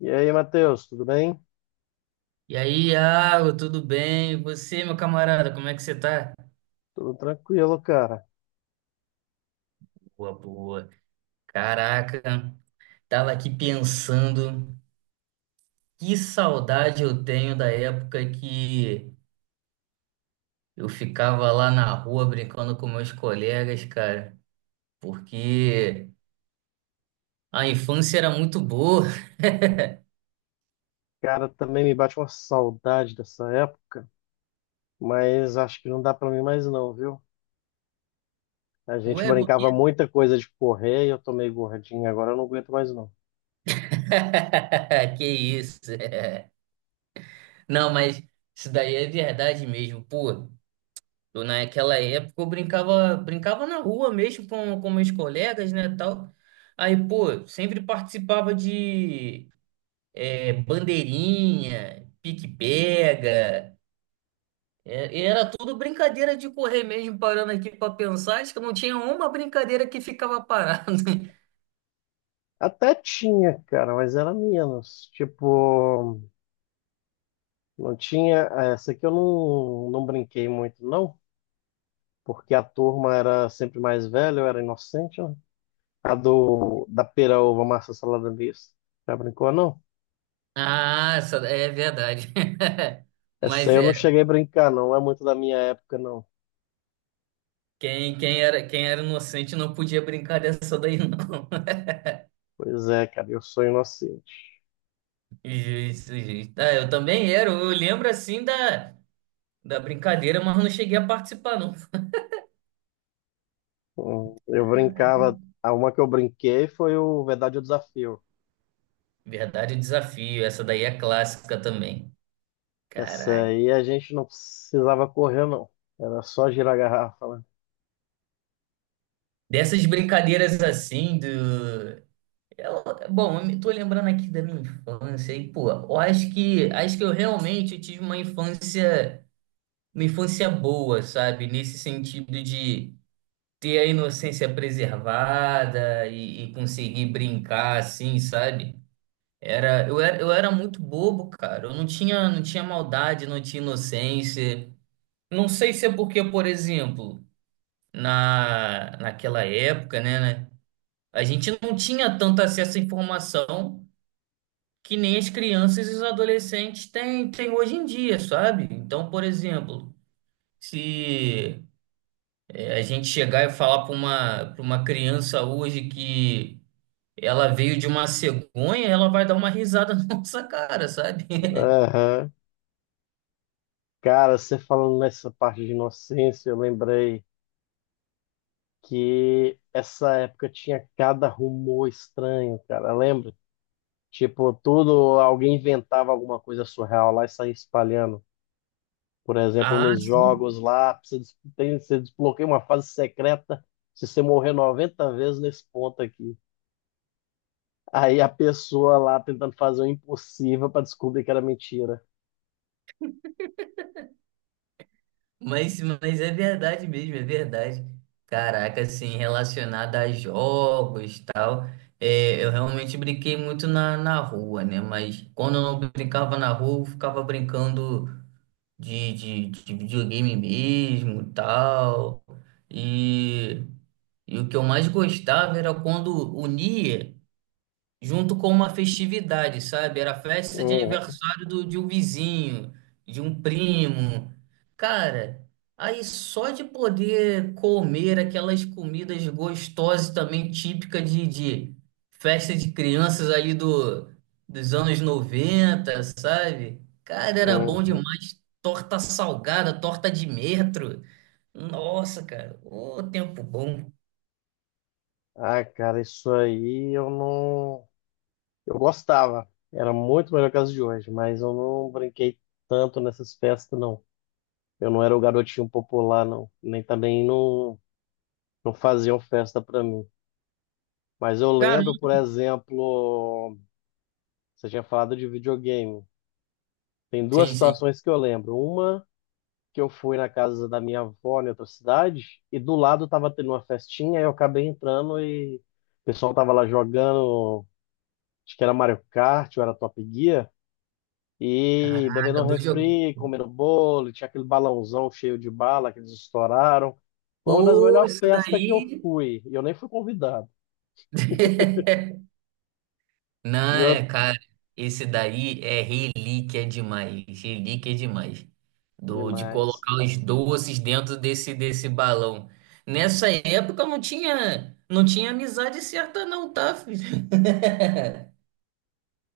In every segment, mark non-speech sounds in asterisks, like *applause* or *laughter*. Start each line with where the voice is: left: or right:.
left: E aí, Matheus, tudo bem?
right: E aí, Iago, tudo bem? E você, meu camarada, como é que você tá?
left: Tudo tranquilo, cara.
right: Boa, boa. Caraca, tava aqui pensando, que saudade eu tenho da época que eu ficava lá na rua brincando com meus colegas, cara, porque a infância era muito boa.
left: Cara, também me bate uma saudade dessa época, mas acho que não dá pra mim mais não, viu? A
right: *laughs*
left: gente
right: Ué, por quê?
left: brincava muita coisa de correr e eu tô meio gordinho, agora eu não aguento mais não.
right: *laughs* Que isso? *laughs* Não, mas isso daí é verdade mesmo, pô. Naquela época eu brincava na rua mesmo com meus colegas, né, tal. Aí, pô, sempre participava de bandeirinha, pique-pega. É, e era tudo brincadeira de correr mesmo, parando aqui pra pensar. Acho que não tinha uma brincadeira que ficava parado. *laughs*
left: Até tinha, cara, mas era menos. Tipo, não tinha. Essa aqui eu não brinquei muito, não, porque a turma era sempre mais velha, eu era inocente, né? A da pera, uva, massa, salada mista. Já brincou, não?
right: Ah, é verdade. *laughs*
left: Essa aí
right: Mas
left: eu não
right: é,
left: cheguei a brincar, não. Não é muito da minha época, não.
right: quem era inocente não podia brincar dessa daí, não.
left: Pois é, cara, eu sou inocente.
right: *laughs* Justo, justo. Ah, eu também era. Eu lembro assim da. Da brincadeira, mas não cheguei a participar, não.
left: Eu brincava. A uma que eu brinquei foi o Verdade ou Desafio.
right: Verdade, o desafio. Essa daí é clássica também.
left: Essa
right: Caraca.
left: aí a gente não precisava correr, não. Era só girar a garrafa, né?
right: Dessas brincadeiras assim do. Eu- Bom, eu me tô lembrando aqui da minha infância e, pô, eu acho que eu realmente tive uma infância boa, sabe? Nesse sentido de ter a inocência preservada e conseguir brincar assim, sabe? Eu era muito bobo, cara. Eu não tinha, não tinha maldade, não tinha inocência. Não sei se é porque, por exemplo, naquela época, né, a gente não tinha tanto acesso à informação que nem as crianças e os adolescentes têm hoje em dia, sabe? Então, por exemplo, se é, a gente chegar e falar para uma criança hoje que ela veio de uma cegonha, ela vai dar uma risada *laughs* na nossa cara, sabe? *laughs*
left: Aham. Cara, você falando nessa parte de inocência, eu lembrei que essa época tinha cada rumor estranho, cara. Lembra? Tipo, tudo, alguém inventava alguma coisa surreal lá e saía espalhando. Por exemplo,
right: Ah,
left: nos
right: sim.
left: jogos lá, você, você desbloqueia uma fase secreta se você morrer 90 vezes nesse ponto aqui. Aí a pessoa lá tentando fazer o impossível para descobrir que era mentira.
right: Mas é verdade mesmo, é verdade. Caraca, assim, relacionado a jogos e tal, eu realmente brinquei muito na rua, né? Mas quando eu não brincava na rua, eu ficava brincando de videogame mesmo e tal. E, e o que eu mais gostava era quando unia junto com uma festividade, sabe? Era festa de
left: Uhum,
right: aniversário de um vizinho, de um primo. Cara, aí só de poder comer aquelas comidas gostosas também, típica de festa de crianças ali dos anos 90, sabe? Cara, era bom
left: uhum.
right: demais. Torta salgada, torta de metro. Nossa, cara, ô tempo bom.
left: Ah, cara, isso aí eu não. Eu gostava. Era muito melhor que as de hoje, mas eu não brinquei tanto nessas festas, não. Eu não era o garotinho popular, não. Nem também não, não faziam festa pra mim. Mas eu lembro,
right: Caramba.
left: por exemplo, você tinha falado de videogame. Tem duas
right: Sim, sim.
left: situações que eu lembro. Uma, que eu fui na casa da minha avó em outra cidade, e do lado tava tendo uma festinha, e eu acabei entrando e o pessoal tava lá jogando, acho que era Mario Kart, ou era Top Gear, e bebendo
right: Caraca,
left: um
right: dois.
left: refri, comendo bolo, e tinha aquele balãozão cheio de bala que eles estouraram. Foi uma das
right: Pô,
left: melhores
right: isso
left: festas que eu
right: daí.
left: fui, e eu nem fui convidado.
right: *laughs* Não,
left: E eu...
right: é, cara, esse daí é relíquia demais, relíquia demais. De
left: Demais,
right: colocar
left: cara.
right: os doces dentro desse balão. Nessa época não tinha amizade certa não, tá, filho?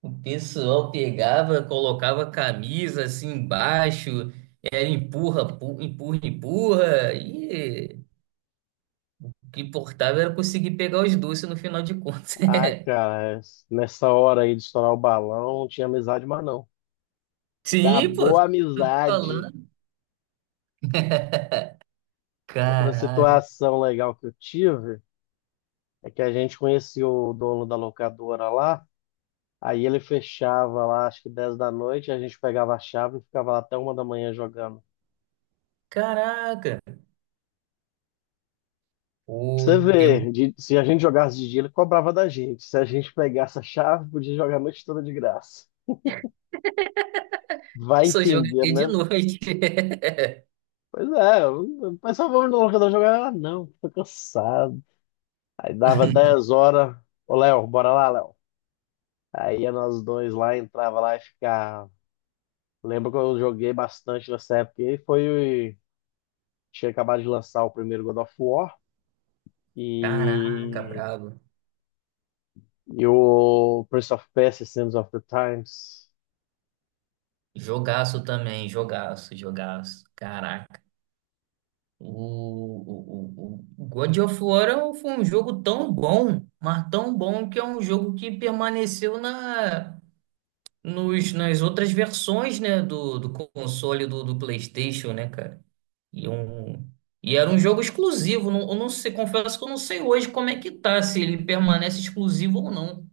right: O pessoal pegava, colocava camisa assim embaixo, era empurra, empurra, e o que importava era conseguir pegar os doces no final de contas.
left: Ah, cara, nessa hora aí de estourar o balão, não tinha amizade mais não.
right: *laughs* Sim, pô,
left: Acabou a
right: tô
left: amizade.
right: falando.
left: Outra
right: Caraca,
left: situação legal que eu tive é que a gente conhecia o dono da locadora lá, aí ele fechava lá, acho que 10 da noite, a gente pegava a chave e ficava lá até 1 da manhã jogando.
right: caraca. O
left: Pra você
right: tempo
left: ver, se a gente jogasse de dia, ele cobrava da gente. Se a gente pegasse a chave, podia jogar a noite toda de graça. Vai
right: só
left: entender,
right: joguei de
left: né?
right: noite. *laughs*
left: Pois é, o pessoal vamos no locador jogar. Ah, não, tô cansado. Aí dava 10 horas. Ô, Léo, bora lá, Léo. Aí nós dois lá, entrava lá e ficava. Lembro que eu joguei bastante nessa época. E foi. Tinha acabado de lançar o primeiro God of War
right: Caraca,
left: e,
right: brabo.
left: e o Prince of Persia, Sands of the Times.
right: Jogaço também, jogaço. Caraca. O God of War foi um jogo tão bom, mas tão bom que é um jogo que permaneceu nas outras versões, né, do console do PlayStation, né, cara? E, um, e era um jogo exclusivo. Não, eu não sei, confesso que eu não sei hoje como é que tá, se ele permanece exclusivo ou não.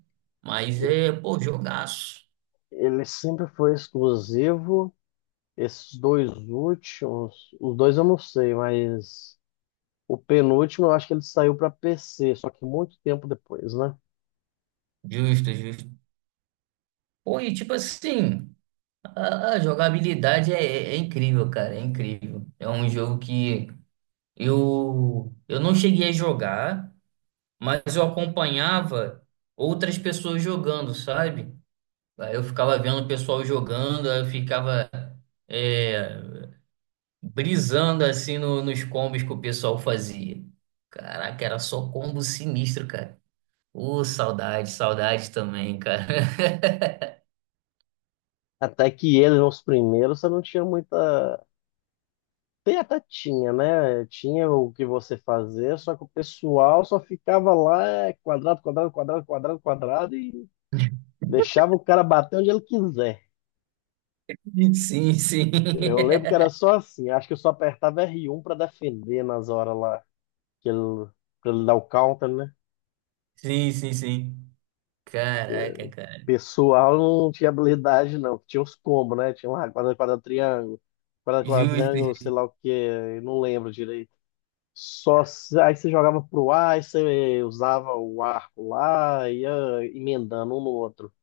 right: Mas é, pô, jogaço.
left: Ele sempre foi exclusivo. Esses dois últimos, os dois eu não sei, mas o penúltimo eu acho que ele saiu para PC, só que muito tempo depois, né?
right: Justo, justo. Pô, e tipo assim, a jogabilidade é incrível, cara, é incrível. É um jogo que eu não cheguei a jogar, mas eu acompanhava outras pessoas jogando, sabe? Aí eu ficava vendo o pessoal jogando, aí eu ficava é, brisando assim nos combos que o pessoal fazia. Caraca, era só combo sinistro, cara. Ô, saudade, saudade também, cara.
left: Até que eles, os primeiros, você não tinha muita. Tem até tinha, né? Tinha o que você fazer, só que o pessoal só ficava lá, é, quadrado, quadrado, quadrado, quadrado, quadrado, e
right: *laughs*
left: deixava o cara bater onde ele quiser.
right: Sim, sim.
left: Eu lembro que
right: *laughs*
left: era só assim, acho que eu só apertava R1 para defender nas horas lá, que ele, pra ele dar o counter, né?
right: Sim, sim, sim. Caraca, cara.
left: Pessoal não tinha habilidade, não. Tinha os combos, né? Tinha lá, quadrado, quadrado,
right: Justo.
left: triângulo, sei lá o que, não lembro direito. Só se- Aí você jogava pro ar, aí você usava o arco lá, ia emendando um no outro.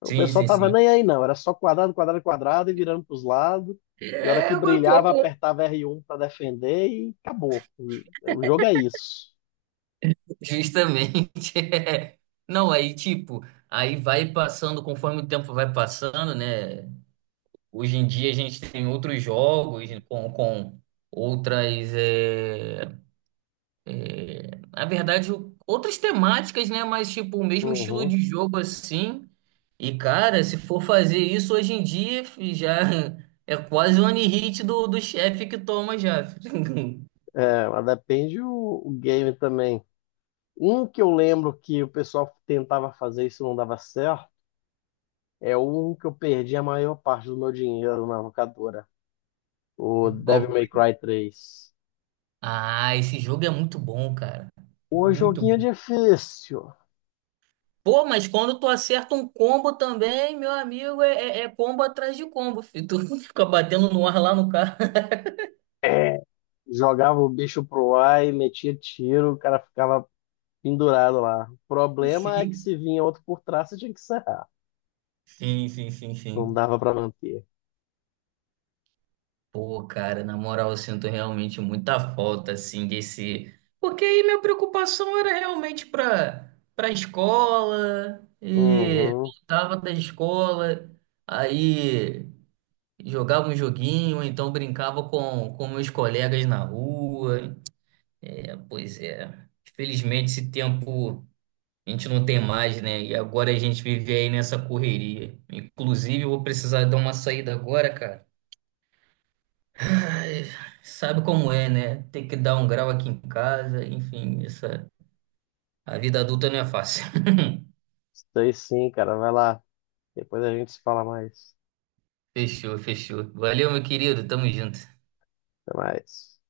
left: O
right: Sim,
left: pessoal
right: sim,
left: tava
right: sim.
left: nem aí não, era só quadrado, quadrado, quadrado e virando pros lados. E a hora
right: É,
left: que
right: eu
left: brilhava,
right: concordo.
left: apertava R1 para defender e acabou. O jogo é isso.
right: Justamente. *laughs* Não, aí, tipo, aí vai passando, conforme o tempo vai passando, né? Hoje em dia a gente tem outros jogos né, com outras. É, é, na verdade, outras temáticas, né? Mas, tipo, o mesmo estilo de
left: Uhum.
right: jogo assim. E, cara, se for fazer isso hoje em dia, fi, já *laughs* é quase o one hit do chefe que toma já. Fi. *laughs*
left: É, mas depende o game também. Um que eu lembro que o pessoal tentava fazer isso e não dava certo é um que eu perdi a maior parte do meu dinheiro na locadora, o
right: Qual
left: Devil May
right: foi?
left: Cry 3.
right: Ah, esse jogo é muito bom, cara.
left: O
right: Muito
left: joguinho é
right: bom.
left: difícil.
right: Pô, mas quando tu acerta um combo também, meu amigo, é combo atrás de combo, filho. Tu *laughs* fica batendo no ar lá no cara.
left: É. Jogava o bicho pro ar e metia tiro, o cara ficava pendurado lá. O problema é que
right: Sim,
left: se vinha outro por trás, você tinha que serrar.
right: sim, sim,
left: Não
right: sim.
left: dava pra manter.
right: Pô, cara, na moral, eu sinto realmente muita falta, assim, desse. Porque aí minha preocupação era realmente pra escola, e
left: Uhum.
right: voltava da escola, aí jogava um joguinho, ou então brincava com meus colegas na rua. É, pois é. Infelizmente, esse tempo a gente não tem mais, né? E agora a gente vive aí nessa correria. Inclusive, eu vou precisar dar uma saída agora, cara. É, sabe como é, né? Tem que dar um grau aqui em casa, enfim, essa... a vida adulta não é fácil. *laughs*
left: Isso aí sim, cara. Vai lá. Depois a gente se fala mais.
right: Fechou, fechou. Valeu, meu querido, tamo junto.
left: Até mais.